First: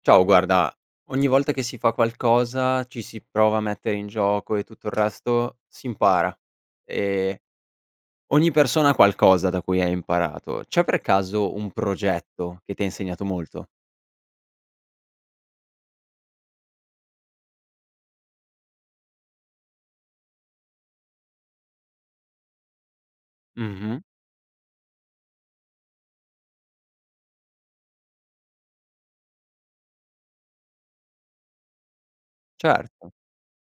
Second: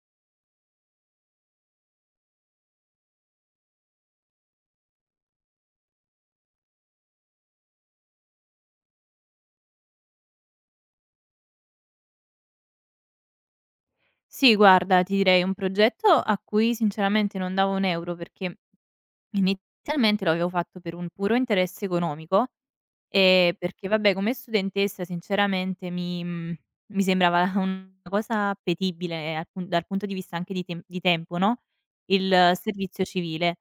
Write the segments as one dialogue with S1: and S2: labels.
S1: Ciao, guarda, ogni volta che si fa qualcosa, ci si prova a mettere in gioco e tutto il resto, si impara. Ehm, Ogni persona ha qualcosa da cui ha imparato. C'è per caso un progetto che ti ha insegnato molto?
S2: Sì, guarda, ti direi un progetto a cui sinceramente non davo un euro perché inizialmente lo avevo fatto per un puro interesse economico e perché,
S1: Mh-mh,
S2: vabbè, come studentessa sinceramente mi sembrava una cosa appetibile dal punto di vista anche di tempo, no? Il servizio
S1: certo.
S2: civile.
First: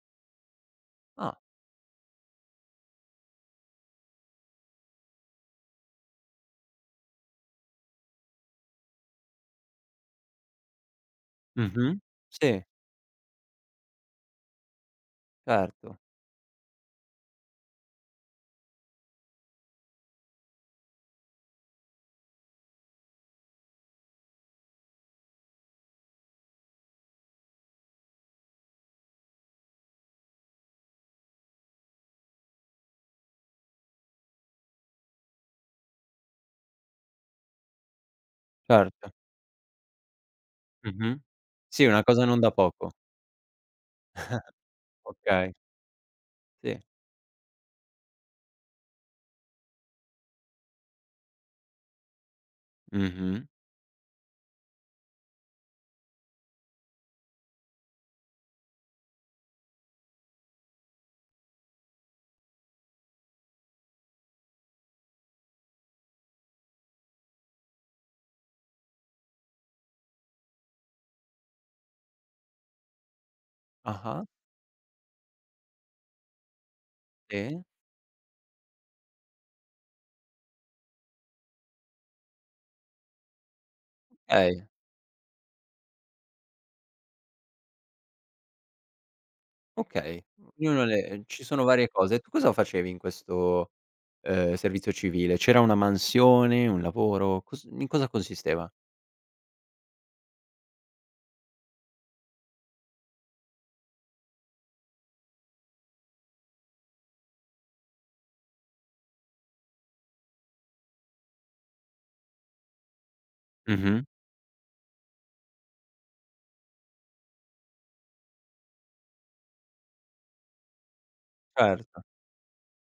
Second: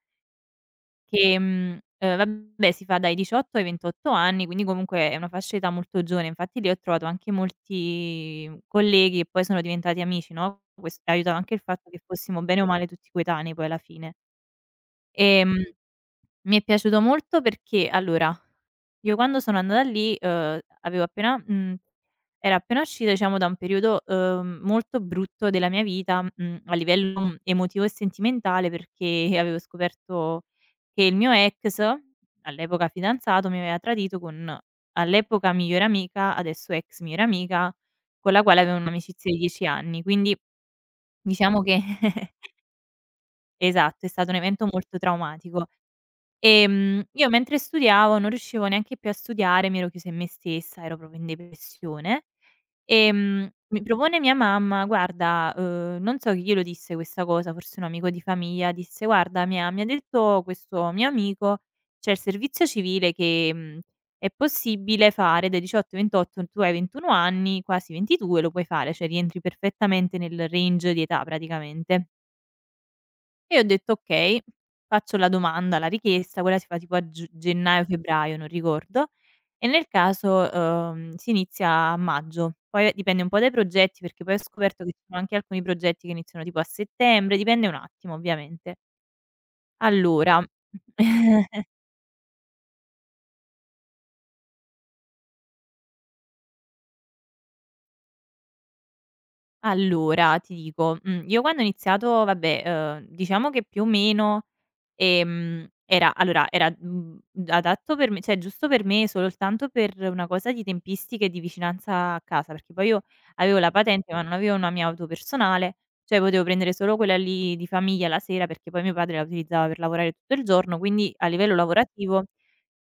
S1: Ah,
S2: Vabbè, si fa dai 18 ai 28 anni, quindi comunque è una fascia d'età molto giovane. Infatti lì ho trovato anche molti colleghi che poi sono diventati amici, no, ques aiutava anche il fatto
S1: mh-mh,
S2: che fossimo bene
S1: sì,
S2: o male tutti coetanei poi alla fine. Ehm,
S1: certo,
S2: Mi è piaciuto molto perché allora, io quando sono andata lì, avevo appena, mhmm era appena uscita, diciamo, da un periodo, molto brutto della mia vita, a livello, emotivo e sentimentale, perché avevo scoperto che il mio ex, all'epoca fidanzato, mi aveva tradito con all'epoca migliore amica, adesso ex migliore amica, con la quale avevo
S1: certo.
S2: un'amicizia di 10 anni. Quindi
S1: Mh-mh.
S2: diciamo che
S1: Sì, una cosa non da poco.
S2: esatto, è stato un evento molto
S1: Okay,
S2: traumatico.
S1: sì.
S2: Io mentre studiavo non riuscivo neanche più a studiare, mi ero chiusa in me stessa, ero proprio in depressione.
S1: Mh-mh.
S2: Mi propone mia mamma: "Guarda, uhm", non so chi glielo disse questa cosa, forse un amico di famiglia, disse: "Guarda, mi ha detto questo mio amico, c'è il servizio civile che, mhmm, è possibile fare dai 18 ai 28, tu hai 21 anni, quasi 22, lo puoi fare, cioè rientri perfettamente nel range di età praticamente." E io ho detto:
S1: Ah-ah,
S2: "Okay." Faccio la domanda, la richiesta, quella si fa tipo a giu
S1: sì.
S2: gennaio, febbraio, non ricordo. E nel caso, si inizia a maggio, poi dipende un po' dai progetti, perché poi ho
S1: Okay,
S2: scoperto che ci sono anche alcuni progetti che iniziano tipo a settembre, dipende un attimo ovviamente.
S1: okay.
S2: Allora
S1: Ognuno le Ci sono varie cose. Tu cosa facevi in questo servizio civile? C'era una mansione, un lavoro? Cos in cosa consisteva?
S2: allora, ti dico, io quando ho iniziato vabbè, diciamo che più o meno, era allora era, adatto per me, cioè giusto per me soltanto per una cosa di tempistiche e di vicinanza a casa, perché poi io avevo la
S1: Mh-mh.
S2: patente ma non avevo una mia auto personale, cioè potevo prendere solo quella lì di famiglia la sera, perché poi mio padre la utilizzava per lavorare tutto il giorno, quindi a livello
S1: Certo.
S2: lavorativo,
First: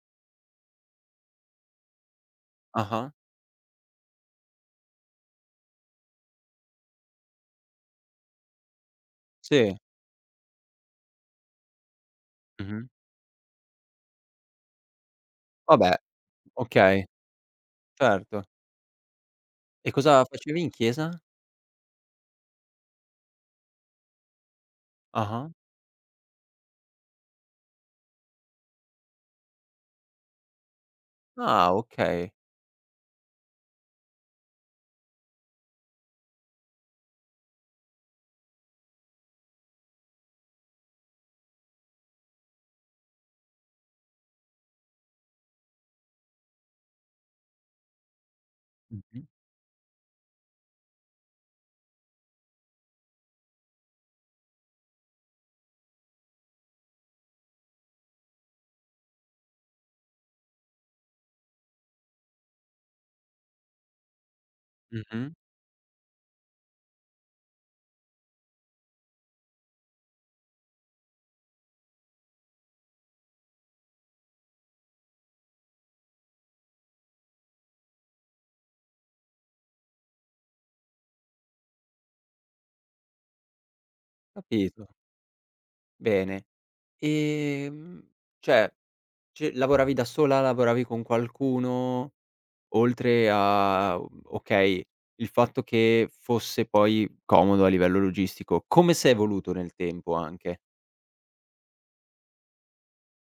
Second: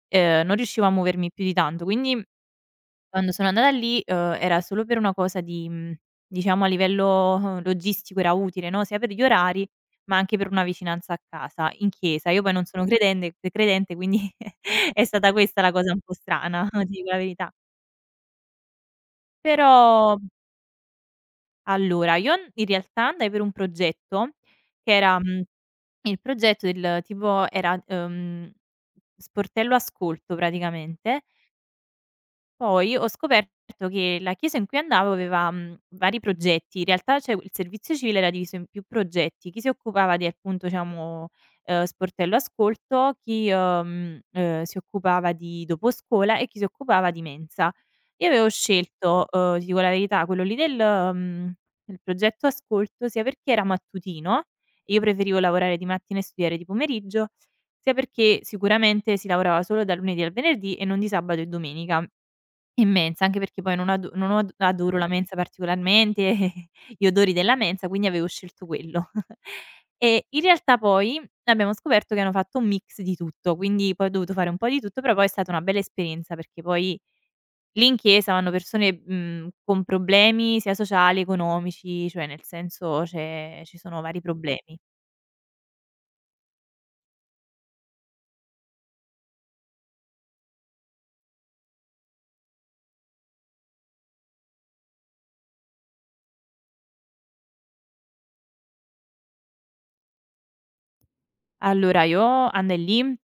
S2: non riuscivo a muovermi più di tanto. Quindi
S1: Ah-ah.
S2: quando sono andata lì, era solo per una cosa di diciamo a livello logistico era utile, no, sia per gli orari,
S1: Sì.
S2: ma anche per una vicinanza a casa, in chiesa. Io poi non
S1: Mh-mh.
S2: sono credende credente, quindi è stata questa la cosa
S1: Vabbè,
S2: un po' strana, ti
S1: okay,
S2: dico la verità.
S1: certo. E
S2: Però
S1: cosa facevi in chiesa?
S2: allora, io n in realtà andai per un progetto che era
S1: Ah-ah.
S2: il progetto del tipo era, sportello ascolto praticamente.
S1: Ah, okay.
S2: Poi ho scoperto che la chiesa in cui andavo aveva, vari progetti. In realtà, cioè, il servizio civile era diviso in più progetti. Chi si occupava di appunto, diciamo, sportello ascolto, chi, si occupava di doposcuola, e chi si occupava di mensa. Io avevo
S1: Mh-mh.
S2: scelto, ti dico la verità, quello lì del mhmm, del progetto ascolto sia perché era mattutino, e io preferivo lavorare di mattina e studiare di pomeriggio, sia perché sicuramente si lavorava solo dal lunedì al venerdì e non di sabato e domenica. Immensa, anche perché poi non ado non od adoro la
S1: Mh-mh.
S2: mensa particolarmente, gli odori della mensa, quindi avevo scelto quello. E in realtà poi abbiamo scoperto che hanno fatto un mix di tutto, quindi poi ho dovuto fare un po' di tutto, però poi è stata una bella esperienza perché poi lì in chiesa vanno persone, con problemi sia sociali, economici, cioè nel senso c'è ci sono vari problemi.
S1: Capito. Bene. Ehm, cioè, ce lavoravi da sola, lavoravi con qualcuno? Oltre a okay, il fatto che fosse poi comodo a livello logistico, come s'è evoluto nel tempo anche?
S2: Allora io andai lì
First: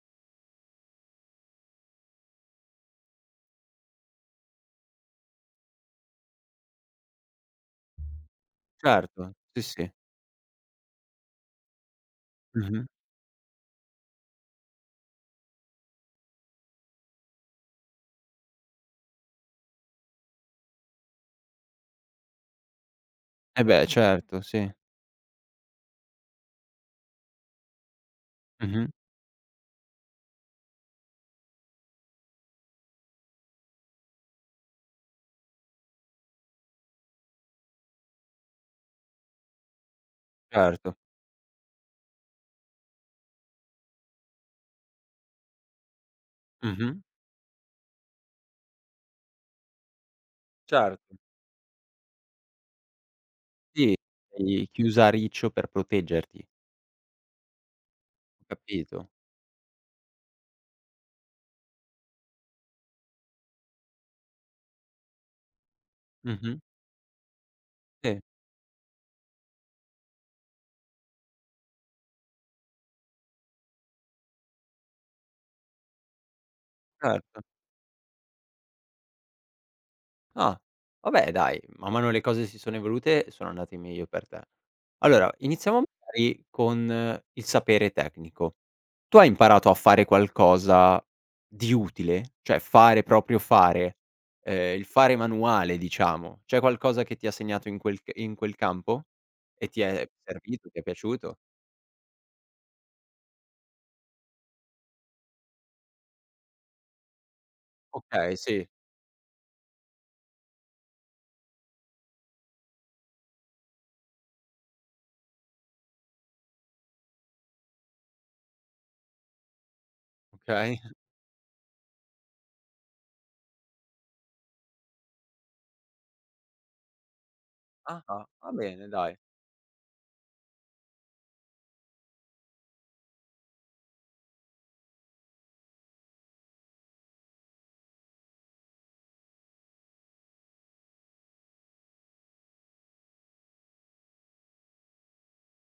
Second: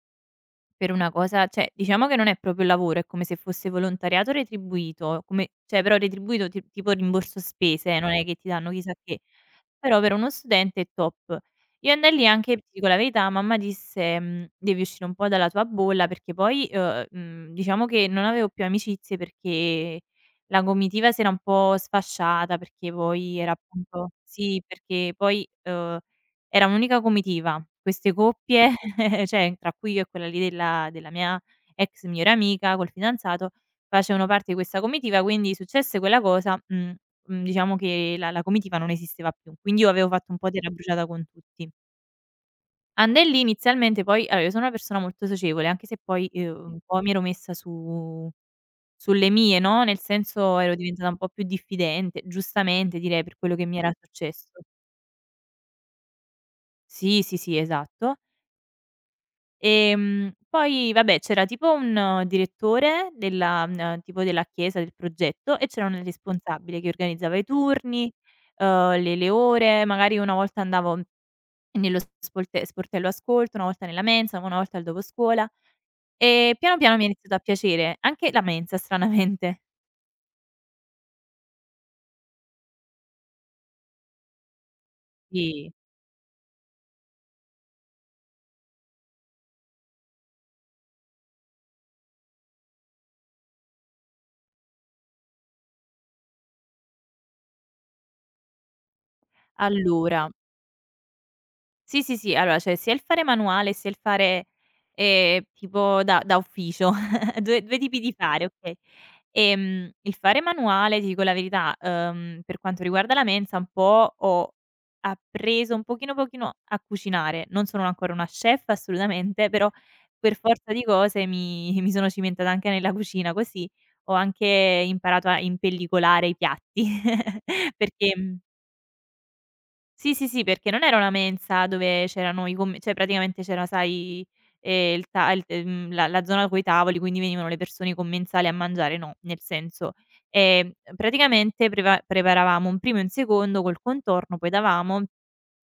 S2: per una cosa, cioè, diciamo che non è proprio lavoro, è come se fosse volontariato retribuito, come cioè però retribuito ti tipo rimborso spese, non è che ti danno chissà che.
S1: Certo, sì, sì.
S2: Però per uno studente è top. Io andai lì anche, ti
S1: Mh-mh.
S2: dico la verità, mamma disse: "Mhmm, devi uscire un po' dalla tua bolla", perché poi, diciamo che non avevo più amicizie perché la comitiva si era un po' sfasciata, perché poi era
S1: Eh beh,
S2: appunto
S1: certo,
S2: sì,
S1: sì.
S2: perché poi, era un'unica comitiva. Queste coppie,
S1: Mh-mh.
S2: cioè tra cui io e quella lì della mia ex migliore amica col fidanzato, facevano parte di questa comitiva, quindi successe quella cosa, diciamo che la comitiva non esisteva più, quindi io avevo fatto un po' terra
S1: Certo.
S2: bruciata con tutti. Andai lì inizialmente, poi allora io sono una persona molto socievole, anche se poi, un
S1: Mh-mh.
S2: po' mi ero messa su sulle mie, no, nel senso ero diventata
S1: Certo.
S2: un po' più diffidente, giustamente direi per quello che mi era
S1: Sì,
S2: successo.
S1: sei chiusa a riccio per proteggerti,
S2: Sì, sì, sì, esatto.
S1: ho capito.
S2: Poi vabbè c'era tipo un direttore della tipo della chiesa, del progetto, e c'era una
S1: Mh-mh.
S2: responsabile che organizzava i turni,
S1: Sì,
S2: le ore, magari una volta andavo Nello spolte sportello ascolto, una volta nella mensa, una volta al dopo scuola, e piano, piano mi è iniziato a
S1: certo.
S2: piacere anche la mensa stranamente.
S1: Ah, vabbè dai, man mano le cose si sono evolute, sono andate meglio per te. Allora,
S2: Sì,
S1: iniziamo magari con il sapere tecnico. Tu hai imparato a fare qualcosa di utile? Cioè fare, proprio fare, il fare manuale diciamo. C'è qualcosa che ti ha segnato in quel c in quel campo? E ti è
S2: allora
S1: servito, ti è piaciuto?
S2: sì, sì, sì, allora c'è sia il fare manuale, sia il fare, tipo da ufficio, due due tipi di
S1: Okay,
S2: fare,
S1: sì,
S2: okay. Il fare manuale, ti dico la verità, per quanto riguarda la mensa un po' ho appreso un pochino, pochino a cucinare. Non sono ancora una chef assolutamente, però per forza
S1: okay.
S2: di cose mi mi sono cimentata anche nella cucina, così ho anche imparato a impellicolare i piatti. Perché,
S1: Ah-ah,
S2: mhmm
S1: va bene dai.
S2: sì, sì, sì, perché non era una mensa dove c'erano i comm cioè praticamente c'era, sai, il ta il mhmm, la zona coi tavoli, quindi venivano le persone commensali a mangiare, no, nel senso, ehm, praticamente preva preparavamo un primo e un secondo col contorno, poi davamo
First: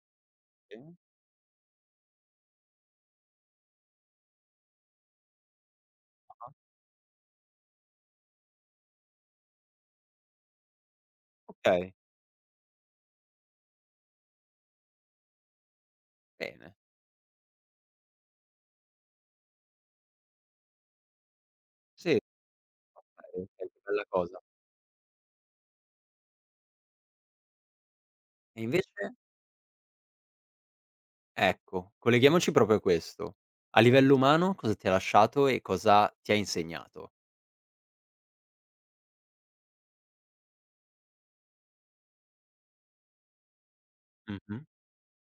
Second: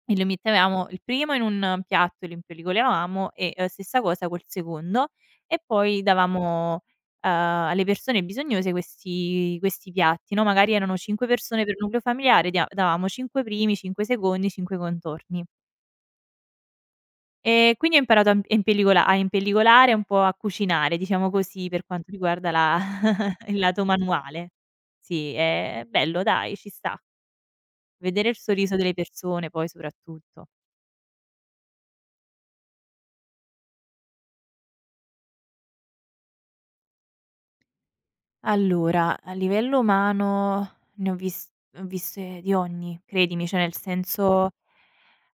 S2: e lo
S1: Sì,
S2: mettevamo il primo in un piatto, lo impellicolavamo e, stessa cosa col secondo, e poi
S1: ah-ah,
S2: davamo, alle persone bisognose questi piatti, no, magari erano 5 persone per
S1: okay,
S2: nucleo familiare, dia davamo 5 primi, 5 secondi, 5 contorni.
S1: bene.
S2: E quindi ho imparato a impellicolare, un po' a cucinare, diciamo così, per quanto
S1: Sì,
S2: riguarda la
S1: dai,
S2: il
S1: okay, che
S2: lato
S1: bella cosa.
S2: manuale. Sì, è bello dai, ci sta. Vedere il
S1: E
S2: sorriso delle
S1: invece?
S2: persone poi soprattutto.
S1: Ecco, colleghiamoci proprio a questo. A livello umano cosa ti ha lasciato e cosa ti ha insegnato?
S2: Allora, a livello umano ne ho viste di ogni, credimi, cioè nel senso
S1: Mh-mh,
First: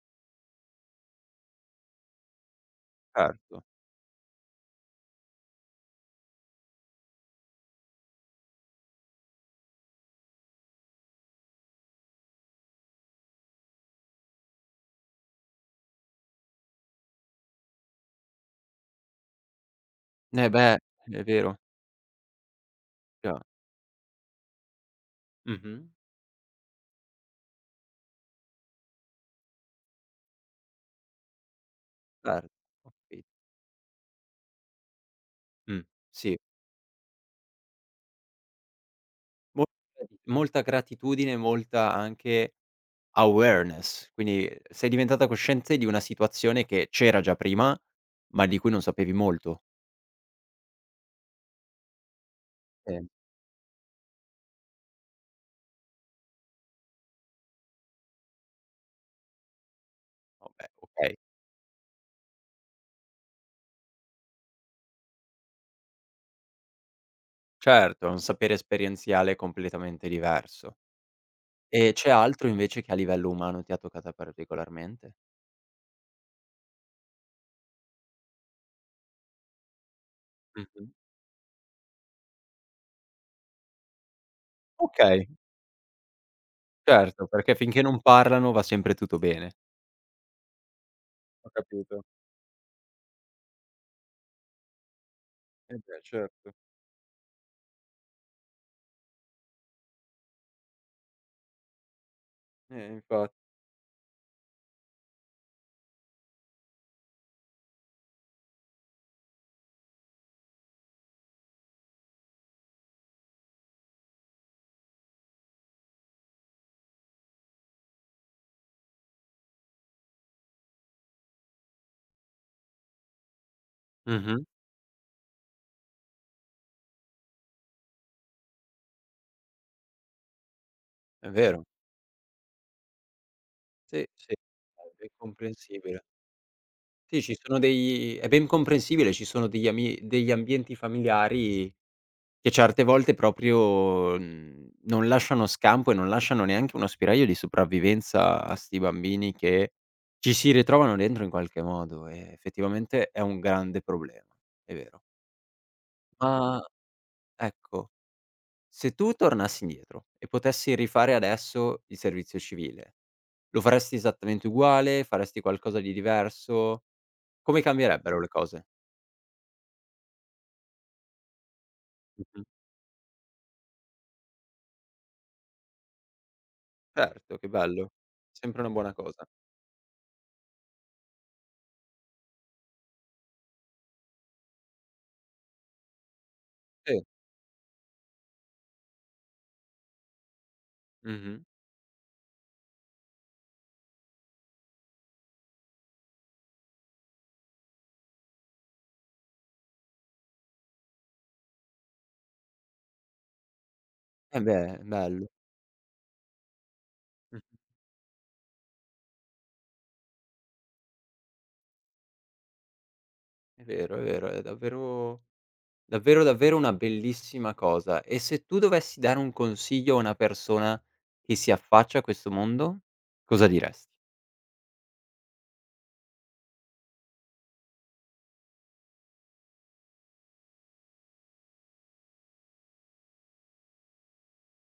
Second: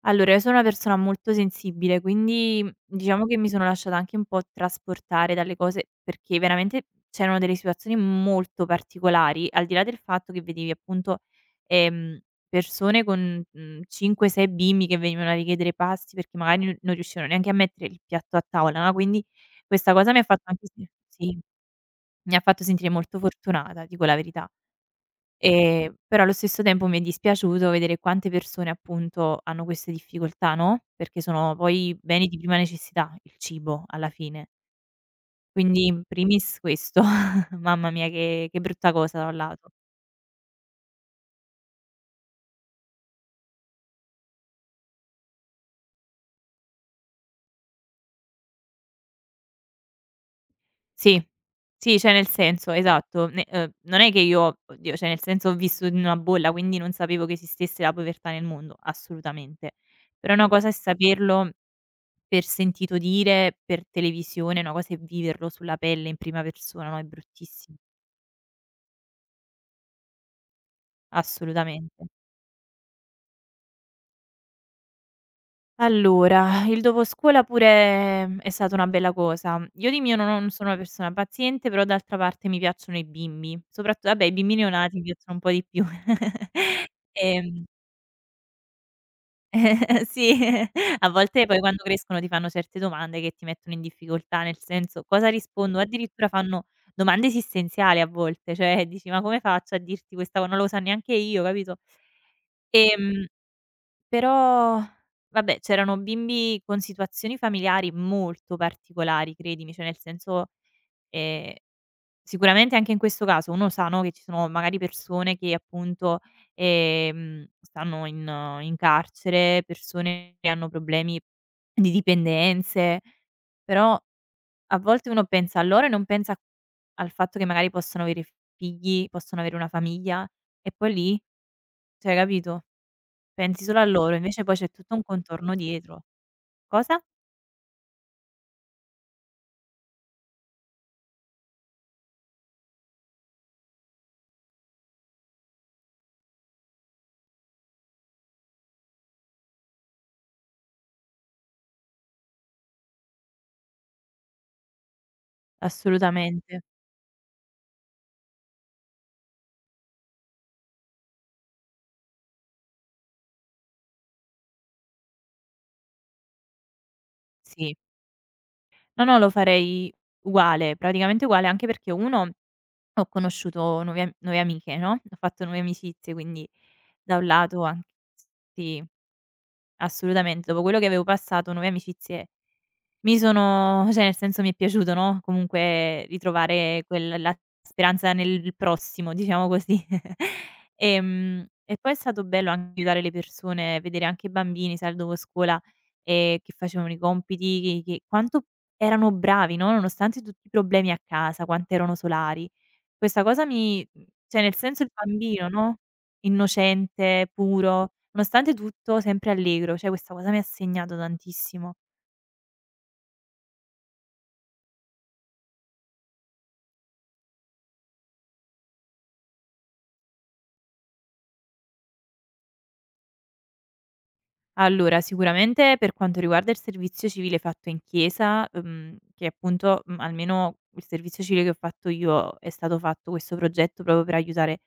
S2: allora io sono una persona molto sensibile, quindi diciamo che mi
S1: certo.
S2: sono lasciata anche un po' trasportare dalle cose, perché veramente c'erano delle situazioni molto particolari, al di là del fatto che vedevi appunto, ehm, persone con, 5, 6 bimbi che venivano a richiedere pasti perché magari non riuscivano neanche a mettere il piatto a tavola, no, quindi questa cosa mi ha fatto
S1: Eh
S2: anche
S1: beh,
S2: sì,
S1: è vero,
S2: mi ha fatto sentire molto
S1: chiaro.
S2: fortunata, dico la verità.
S1: Mh-mh,
S2: Però allo stesso tempo mi è dispiaciuto vedere quante persone, appunto, hanno queste difficoltà, no, perché sono poi beni di
S1: certo,
S2: prima
S1: ho
S2: necessità,
S1: capito.
S2: il cibo alla fine.
S1: Mh.
S2: Quindi in
S1: Sì,
S2: primis questo. Mamma mia che brutta cosa da un
S1: mol
S2: lato.
S1: molta gratitudine, molta anche awareness, quindi sei diventata cosciente di una situazione che c'era già prima, ma di cui non sapevi molto.
S2: Sì. Sì, cioè nel senso
S1: Sì,
S2: esatto, ne non è che io oddio, cioè nel senso ho vissuto in una bolla, quindi non sapevo che esistesse la povertà nel mondo, assolutamente. Però una cosa
S1: vabbè,
S2: è
S1: okay.
S2: saperlo per sentito dire, per televisione, una cosa è viverlo sulla pelle in prima persona, no, è bruttissimo,
S1: Certo, è un sapere esperienziale completamente diverso. E
S2: assolutamente.
S1: c'è altro invece che a livello umano ti ha toccata particolarmente?
S2: Allora, il dopo scuola pure, è stata una bella cosa. Io di mio non sono una
S1: Mh-mh.
S2: persona paziente, però d'altra parte mi piacciono i bimbi, soprattu vabbè i bimbi neonati mi
S1: Okay,
S2: piacciono un po' di più.
S1: certo, perché
S2: Ehm
S1: finché non parlano va sempre tutto bene.
S2: Eh sì, a volte
S1: Ho
S2: poi quando
S1: capito.
S2: crescono ti fanno certe domande che ti mettono in difficoltà, nel senso: "Cosa
S1: Eh
S2: rispondo?"
S1: beh,
S2: Addirittura
S1: certo.
S2: fanno domande esistenziali a volte, cioè dici: "Ma come faccio a dirti questa co, non lo so neanche io", capito? Ehm,
S1: Infa
S2: Però vabbè, c'erano bimbi con situazioni familiari molto particolari, credimi, cioè nel senso, ehm sicuramente anche in questo caso uno sa, no, che ci sono magari persone che appunto, stanno in carcere, persone che hanno problemi di dipendenze, però
S1: Mh-mh.
S2: a volte uno pensa a loro e non pensa al fatto che magari possono avere figli, possono avere una famiglia, e poi lì,
S1: È vero.
S2: cioè capito, pensi solo a
S1: Sì,
S2: loro,
S1: sì,
S2: invece poi c'è
S1: è
S2: tutto un
S1: ben
S2: contorno dietro.
S1: comprensibile.
S2: Cosa?
S1: Sì, ci sono dei è ben comprensibile, ci sono degli ambienti familiari che certe volte proprio, mhmm, non lasciano scampo e non lasciano neanche uno spiraglio di sopravvivenza a 'sti bambini che ci si ritrovano dentro in qualche modo, e effettivamente è un grande problema, è vero. Ma
S2: Assolutamente,
S1: ecco, se tu tornassi indietro e potessi rifare adesso il servizio civile, lo faresti esattamente uguale? Faresti qualcosa di diverso? Come
S2: sì.
S1: cambierebbero le cose?
S2: No, no, lo farei uguale, praticamente uguale, anche perché uno
S1: Mh-mh.
S2: ho conosciuto nuove amiche, no, ho fatto nuove amicizie, quindi da un
S1: Certo, che
S2: lato an
S1: bello. Sempre una
S2: sì,
S1: buona cosa.
S2: assolutamente. Dopo quello che avevo passato nuove amicizie mi sono, cioè nel senso mi è piaciuto, no, comunque ritrovare
S1: Sì.
S2: quel la speranza nel prossimo, diciamo così.
S1: Mh-mh.
S2: E poi è stato bello anche aiutare le persone, vedere anche i bambini, sai, dopo scuola, che facevano i compiti, che quanto erano bravi, no, nonostante tutti i problemi a casa, quanto erano solari. Questa cosa
S1: Eh
S2: cioè nel
S1: beh,
S2: senso il
S1: bello.
S2: bambino, no, innocente,
S1: Mh-mh.
S2: puro, nonostante tutto sempre allegro, cioè questa cosa mi ha segnato tantissimo.
S1: È vero, è vero, è davvero davvero, davvero una bellissima cosa. E se tu dovessi dare un consiglio a una persona che si affaccia a questo mondo, cosa diresti?
S2: Allora, sicuramente per quanto riguarda il servizio civile fatto in chiesa, che appunto, almeno il servizio civile che ho fatto io è stato fatto questo progetto proprio per aiutare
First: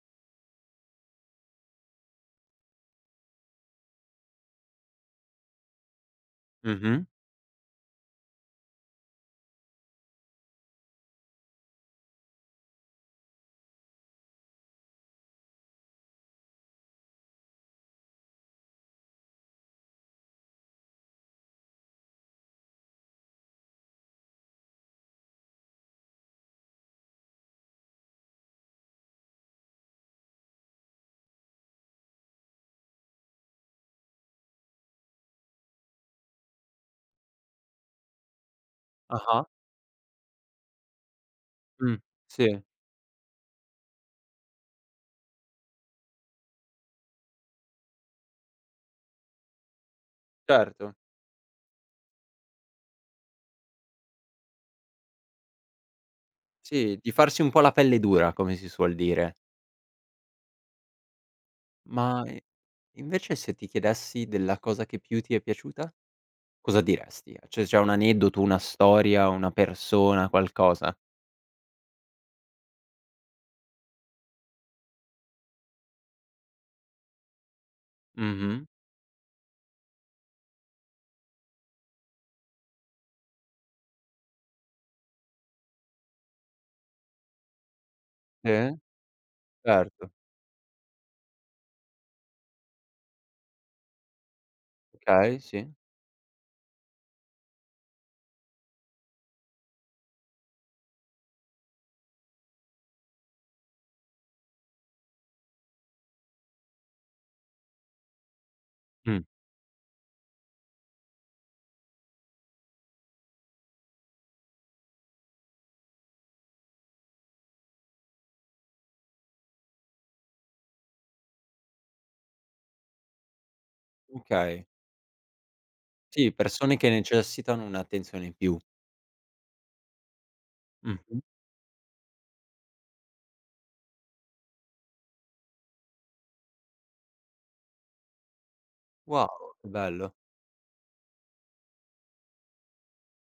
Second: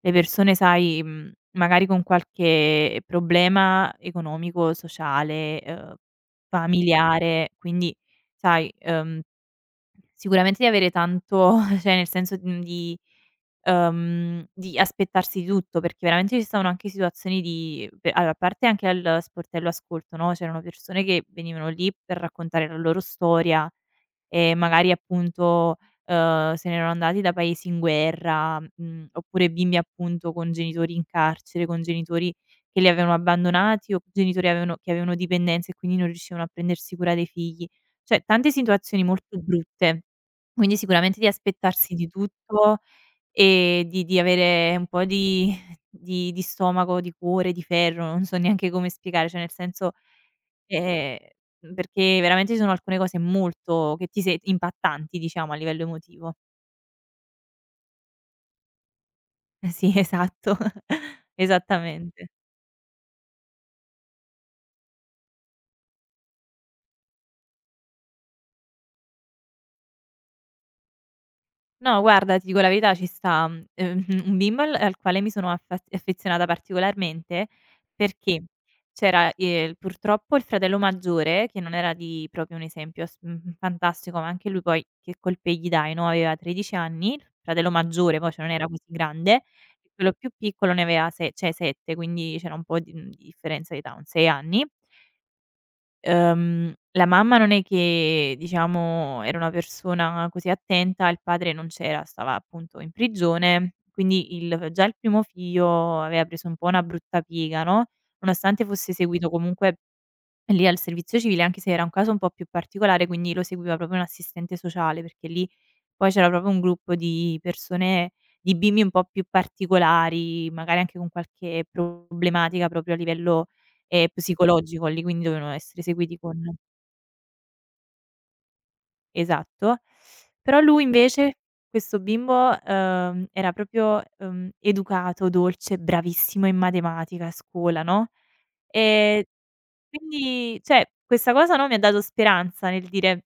S2: le persone, sai, magari con qualche problema economico, sociale,
S1: Mh-mh.
S2: familiare, quindi sai, sicuramente di avere tanto cioè nel senso, mhmm, di aspettarsi di tutto, perché veramente ci stavano anche situazioni di pe allora a parte anche al sportello ascolto, no, c'erano persone che venivano lì per raccontare la loro storia e magari appunto, se ne erano andati da paesi in guerra, oppure bimbi appunto con genitori in carcere, con genitori che li avevano abbandonati o genitori avevano che avevano dipendenze e quindi non riuscivano a prendersi cura dei figli. Cioè tante situazioni molto
S1: Ah-ah.
S2: brutte, quindi sicuramente di aspettarsi
S1: Mh.
S2: di
S1: Sì,
S2: tutto. Di avere un po' di stomaco, di cuore, di ferro, non so neanche come spiegare, cioè nel senso
S1: certo.
S2: ehm, perché veramente ci sono alcune cose molto che ti se impattanti diciamo a livello emotivo.
S1: Sì, di farsi un po' la pelle dura, come si suol dire.
S2: Sì, esatto,
S1: Ma
S2: esattamente.
S1: i Invece se ti chiedessi della cosa che più ti è piaciuta, cosa diresti? Cioè c'è un aneddoto, una storia, una persona, qualcosa?
S2: No, guarda, ti dico la verità, ci sta, un bimbo al quale mi sono affa affezionata particolarmente perché
S1: Mh-mh.
S2: c'era, purtroppo il fratello maggiore, che non era di proprio un esempio fantastico, ma anche lui poi che colpe gli dai, no, aveva 13 anni, il fratello maggiore poi, cioè non era
S1: Sì,
S2: così grande, e
S1: certo.
S2: quello più piccolo ne aveva se cioè 7, quindi c'era un po' di, di differenza di età, un 6 anni.
S1: Okay, sì.
S2: La mamma non è che, diciamo, era una persona così attenta, il padre non c'era, stava appunto in prigione, quindi il primo figlio aveva preso un po' una brutta piega, no, nonostante fosse
S1: Mh,
S2: seguito comunque lì al servizio civile, anche se era un caso un po' più particolare, quindi lo seguiva proprio un assistente sociale, perché lì poi c'era proprio un gruppo di persone di bimbi un po' più particolari, magari anche con qualche problematica proprio a livello,
S1: okay.
S2: psicologico, lì quindi dovevano essere seguiti
S1: Sì,
S2: con
S1: persone che necessitano un'attenzione in più.
S2: esatto. Però lui
S1: Mh-mh.
S2: invece, questo bimbo, era proprio, educato, dolce, bravissimo in matematica a scuola, no, ehm,
S1: Wow, che bello.
S2: quindi cioè questa cosa, no, mi ha dato speranza nel dire.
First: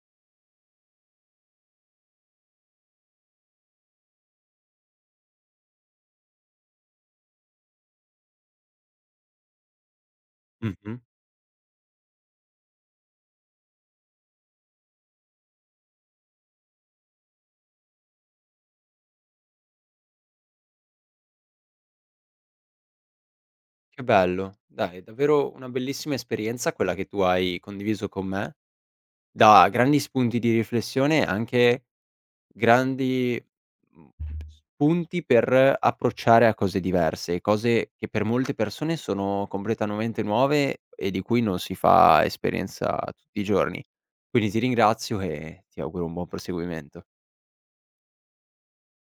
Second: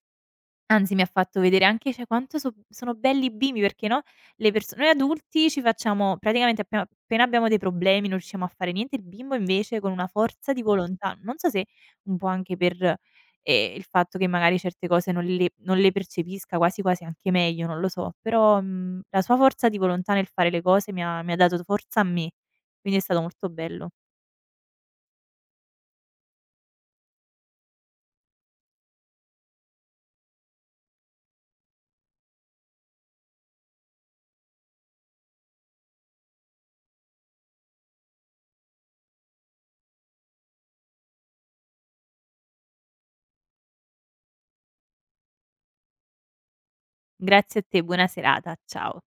S2: Anzi, mi ha fatto vedere anche, cioè, quanto sono belli i bimbi perché, no, le perso noi adulti ci facciamo praticamente appena appena abbiamo dei problemi, non riusciamo a fare niente, il bimbo invece con una forza di
S1: Mh-mh.
S2: volontà, non so se un po' anche per, il fatto che magari certe cose non le percepisca, quasi quasi anche meglio, non lo so, però, la sua forza di volontà nel fare le cose mi ha dato forza a me, quindi è stato molto bello.
S1: Che bello. Dai, davvero una bellissima esperienza quella che tu hai condiviso con me. Da grandi spunti di riflessione, anche grandi, mhmm, spunti per approcciare a cose diverse, cose che per molte persone sono completamente nuove e di cui non si fa esperienza tutti i giorni. Quindi ti ringrazio e ti auguro un buon proseguimento.
S2: Grazie a te, buona serata, ciao.